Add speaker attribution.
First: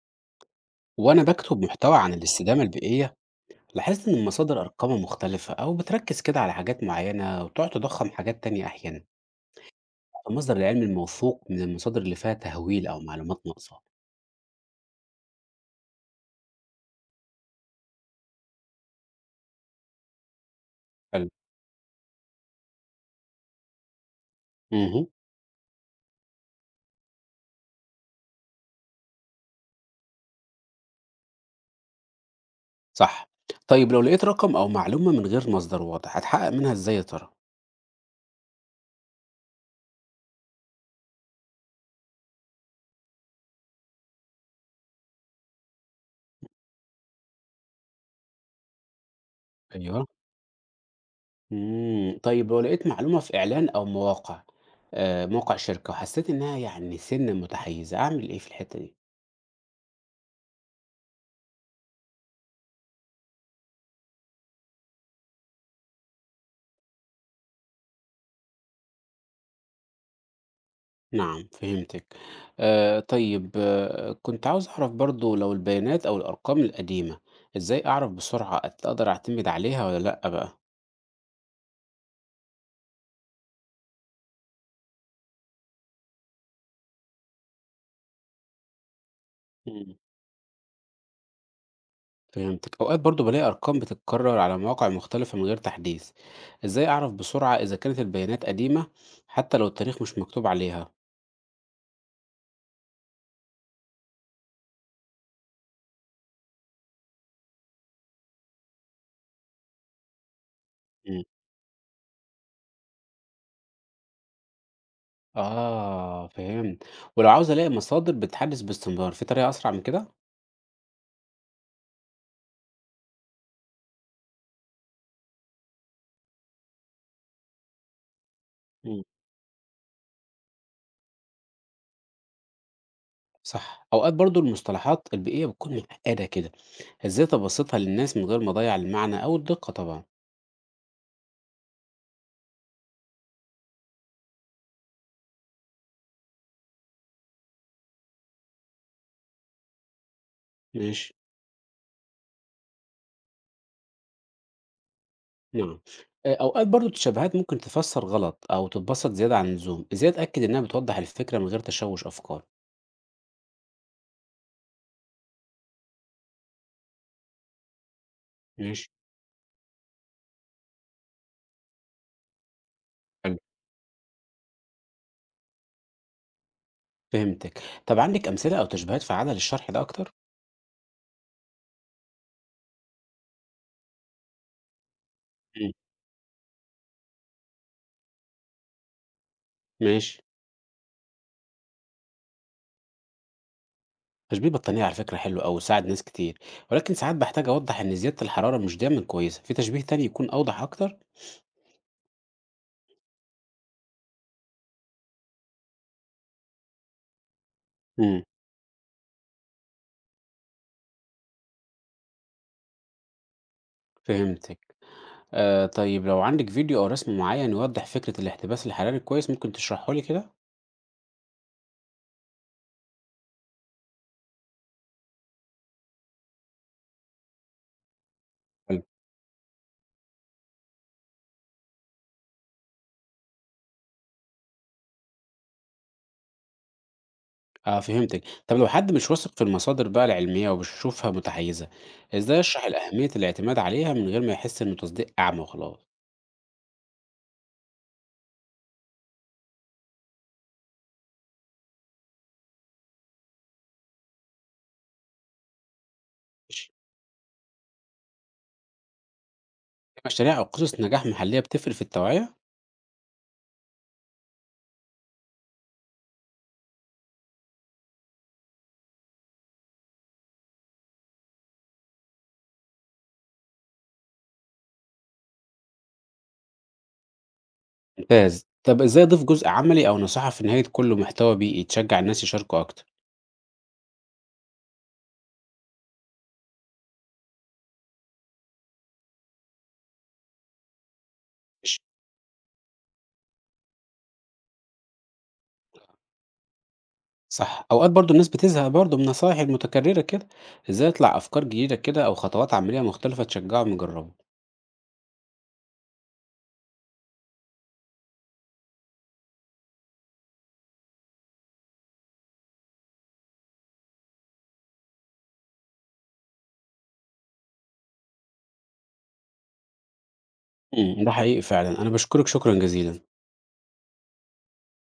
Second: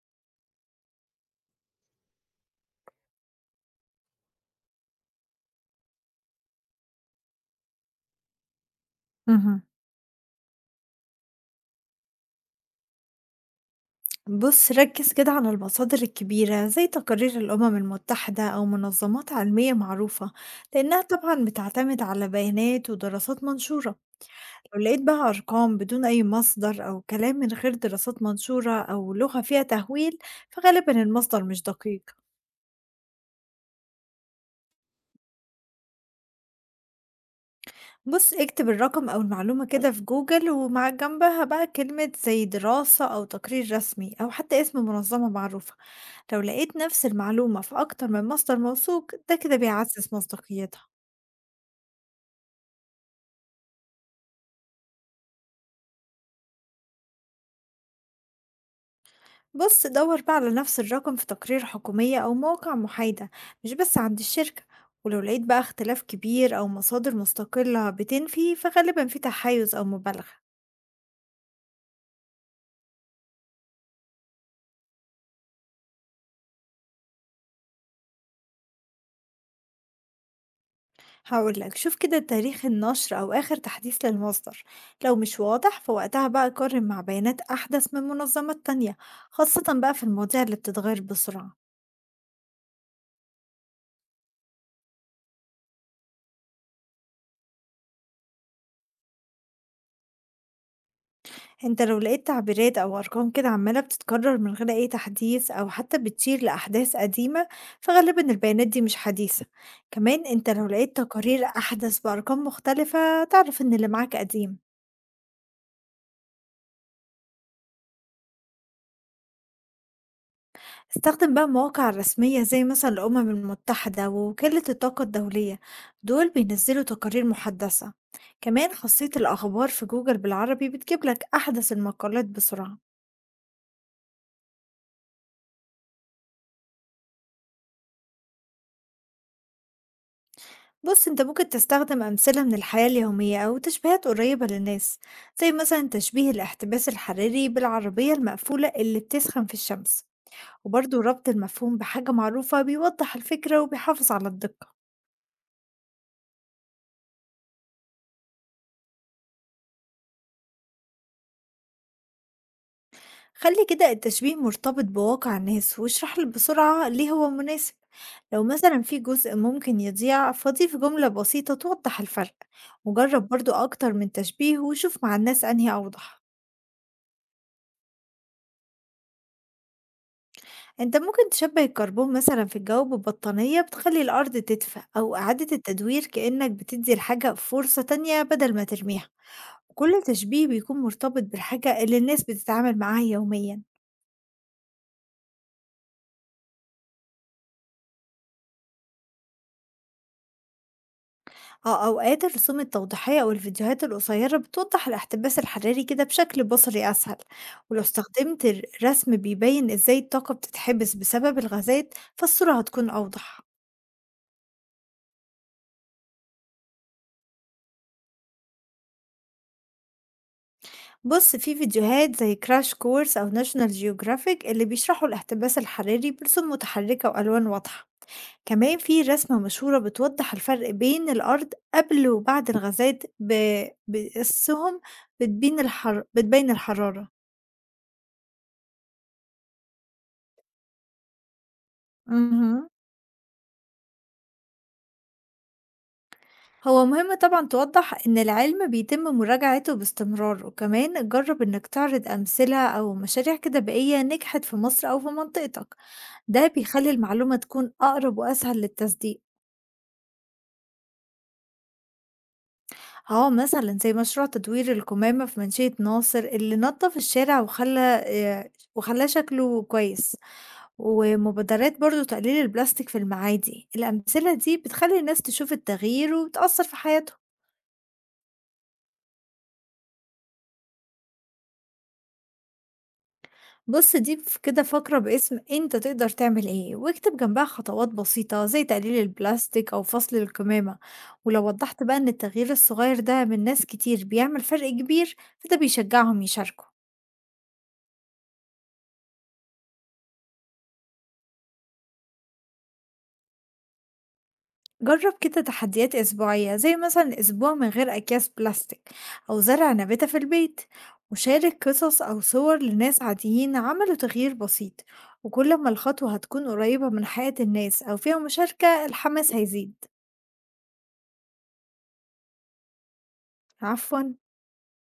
Speaker 1: وأنا بكتب محتوى عن الاستدامة البيئية، لاحظت إن المصادر أرقامها مختلفة أو بتركز كده على حاجات معينة وتقعد تضخم حاجات تانية أحيانا.
Speaker 2: اهم.
Speaker 1: المصدر العلمي الموثوق من المصادر اللي فيها تهويل أو معلومات ناقصة.
Speaker 2: بُص، ركّز كده على المصادر الكبيرة زي تقارير الأمم المتحدة أو منظمات عالمية معروفة، لإنها
Speaker 1: حلو.
Speaker 2: طبعًا بتعتمد على بيانات ودراسات منشورة. لو لقيت
Speaker 1: امم
Speaker 2: بقى أرقام بدون أي مصدر أو كلام من غير دراسات منشورة أو لغة فيها تهويل، فغالبًا المصدر مش دقيق.
Speaker 1: صح. طيب لو لقيت رقم أو معلومة من غير مصدر واضح هتحقق منها إزاي يا ترى؟
Speaker 2: بُص، اكتب الرقم أو المعلومة كده في جوجل ومع جنبها بقى كلمة زي دراسة أو تقرير رسمي أو حتى اسم منظمة معروفة. لو لقيت نفس المعلومة في أكتر من مصدر موثوق ده كده
Speaker 1: ايوه.
Speaker 2: بيعزز مصداقيتها.
Speaker 1: طيب لو لقيت معلومة في إعلان أو مواقع موقع شركة وحسيت إنها يعني سنة متحيزة، أعمل إيه في الحتة دي؟
Speaker 2: بص دور بقى على نفس الرقم في تقارير حكومية أو مواقع محايدة، مش بس عند الشركة. ولو لقيت بقى اختلاف كبير أو مصادر مستقلة بتنفي فغالبا في تحيز أو مبالغة.
Speaker 1: نعم، فهمتك. طيب، كنت عاوز أعرف برضو لو البيانات أو الأرقام القديمة إزاي أعرف بسرعة أقدر أعتمد عليها ولا لأ بقى.
Speaker 2: هقولك شوف كده تاريخ النشر أو آخر تحديث للمصدر. لو مش واضح فوقتها بقى قارن مع بيانات أحدث من منظمات تانية، خاصة بقى
Speaker 1: مم.
Speaker 2: في المواضيع اللي بتتغير بسرعة.
Speaker 1: فهمتك، أوقات برضو بلاقي أرقام بتتكرر على مواقع مختلفة من غير تحديث، إزاي أعرف بسرعة إذا كانت البيانات قديمة حتى لو التاريخ مش مكتوب عليها؟
Speaker 2: أنت لو لقيت تعبيرات أو أرقام كده عمالة بتتكرر من غير أي تحديث أو حتى بتشير لأحداث قديمة فغالبا البيانات دي مش حديثة. كمان أنت لو لقيت
Speaker 1: مم.
Speaker 2: تقارير أحدث بأرقام مختلفة تعرف إن اللي معاك قديم.
Speaker 1: آه، فهمت. ولو عاوز ألاقي مصادر بتحدث باستمرار في طريقة أسرع من كده؟
Speaker 2: استخدم بقى مواقع رسمية زي مثلا الأمم المتحدة ووكالة الطاقة الدولية، دول بينزلوا تقارير محدثة. كمان خاصية الأخبار في جوجل بالعربي بتجيب لك أحدث المقالات بسرعة.
Speaker 1: صح. أوقات برضه المصطلحات البيئية بتكون معقدة كده، إزاي أبسّطها للناس من غير ما أضيّع المعنى أو الدقة طبعًا؟
Speaker 2: بص انت ممكن تستخدم أمثلة من الحياة اليومية أو تشبيهات قريبة للناس، زي مثلا تشبيه الاحتباس الحراري بالعربية المقفولة اللي بتسخن في الشمس. وبرضه
Speaker 1: ماشي،
Speaker 2: ربط المفهوم بحاجة معروفة بيوضح الفكرة وبيحافظ على الدقة.
Speaker 1: نعم. أوقات برضه التشابهات ممكن تفسّر غلط أو تتبسط زيادة عن اللزوم، إزاي أتأكد إنها بتوضّح الفكرة من غير تشوُش أفكار؟
Speaker 2: خلي كده التشبيه مرتبط بواقع الناس واشرح له بسرعة ليه هو مناسب. لو مثلا
Speaker 1: ماشي،
Speaker 2: في جزء ممكن يضيع فضيف جملة بسيطة توضح الفرق. وجرب
Speaker 1: حلو،
Speaker 2: برضه أكتر من تشبيه وشوف مع الناس أنهي أوضح.
Speaker 1: فهمتِك. طب عندِك أمثلة أو تشبيهات فعّالة للشرح ده أكتر؟
Speaker 2: أنت ممكن تشبّه الكربون مثلًا في الجو ببطانية بتخلّي الأرض تدفى، أو إعادة
Speaker 1: إمم،
Speaker 2: التدوير كإنّك بتدّي الحاجة فرصة تانية بدل ما ترميها، وكل
Speaker 1: ماشي.
Speaker 2: تشبيه بيكون مرتبط بالحاجة اللي الناس بتتعامل معاها يوميًا.
Speaker 1: تشبيه البطانية على فكرة حلو أوي وساعد ناس كتير، ولكن ساعات باحتاج أوضّح إن زيادة الحرارة مش دايمًا كويسة، في تشبيه تاني يكون أوضح أكتر؟
Speaker 2: آه، أوقات الرسوم التوضيحية أو الفيديوهات القصيرة بتوضّح الاحتباس الحراري كده بشكل بصري أسهل، ولو
Speaker 1: إمم،
Speaker 2: استخدمت رسم بيبيّن إزاي الطاقة بتتحبس بسبب الغازات، فالصورة هتكون أوضح.
Speaker 1: فهمتِك. طيب لو عندِك فيديو أو رسم معيّن يوضّح فكرة الاحتباس الحراري كويس، ممكن تشرحه لي كده؟
Speaker 2: بص في فيديوهات زي كراش كورس أو ناشونال جيوغرافيك اللي بيشرحوا الاحتباس الحراري برسوم متحركة وألوان واضحة. كمان
Speaker 1: حلو.
Speaker 2: في رسمة مشهورة بتوضح الفرق بين الأرض قبل وبعد الغازات بقصهم، بتبين الحرارة.
Speaker 1: آه، فهمتِك. طب لو حد مش واثق في المصادر بقى العلمية وبيشوفها متحيّزة، إزاي أشرح
Speaker 2: مهم.
Speaker 1: الأهمية الاعتماد عليها من غير ما يحس إنه تصديق أعمى وخلاص؟
Speaker 2: هو مهم طبعا توضح إن العلم بيتم مراجعته باستمرار، وكمان جرب إنك تعرض أمثلة أو مشاريع كده بيئية نجحت في مصر أو في منطقتك. ده
Speaker 1: ماشي.
Speaker 2: بيخلي المعلومة تكون أقرب وأسهل للتصديق.
Speaker 1: مشاريع أو قصص نجاح محلية بتفرق في التوعية؟
Speaker 2: آه، مثلًا زي مشروع تدوير القمامة في منشية ناصر اللي نضّف الشارع وخلّى وخلّاه شكله كويس، ومبادرات برضه تقليل البلاستيك في المعادي، الأمثلة دي بتخلّي الناس تشوف التغيير وتأثّر في حياتهم.
Speaker 1: ممتاز. طب إزاي أضيف جزء عملي أو نصيحة في نهاية كل محتوى بيئي تشجّع الناس يشاركوا أكتر؟
Speaker 2: بُص ضيف كده فقرة باسم أنت تقدر تعمل إيه، واكتب جنبها خطوات بسيطة زي تقليل البلاستيك أو فصل القمامة، ولو
Speaker 1: ماشي.
Speaker 2: وضّحت بقى إن التغيير الصغير ده من ناس كتير بيعمل فرق كبير، فده بيشجعهم يشاركوا.
Speaker 1: صح. أوقات برضه الناس بتزهق برضه من النصايح المتكررة كده، إزاي أطلع أفكار جديدة كده أو خطوات عملية مختلفة تشجّعهم يجرّبوا؟
Speaker 2: جرب كده تحديات أسبوعية زي مثلا أسبوع من غير أكياس بلاستيك أو زرع نباتة في البيت، وشارك قصص أو صور لناس عاديين عملوا تغيير بسيط. وكل ما الخطوة هتكون قريبة من حياة الناس أو فيها مشاركة الحماس هيزيد.
Speaker 1: إمم، ده حقيقي فعلًا، أنا باشكرِك شكرًا جزيلًا.
Speaker 2: عفواً.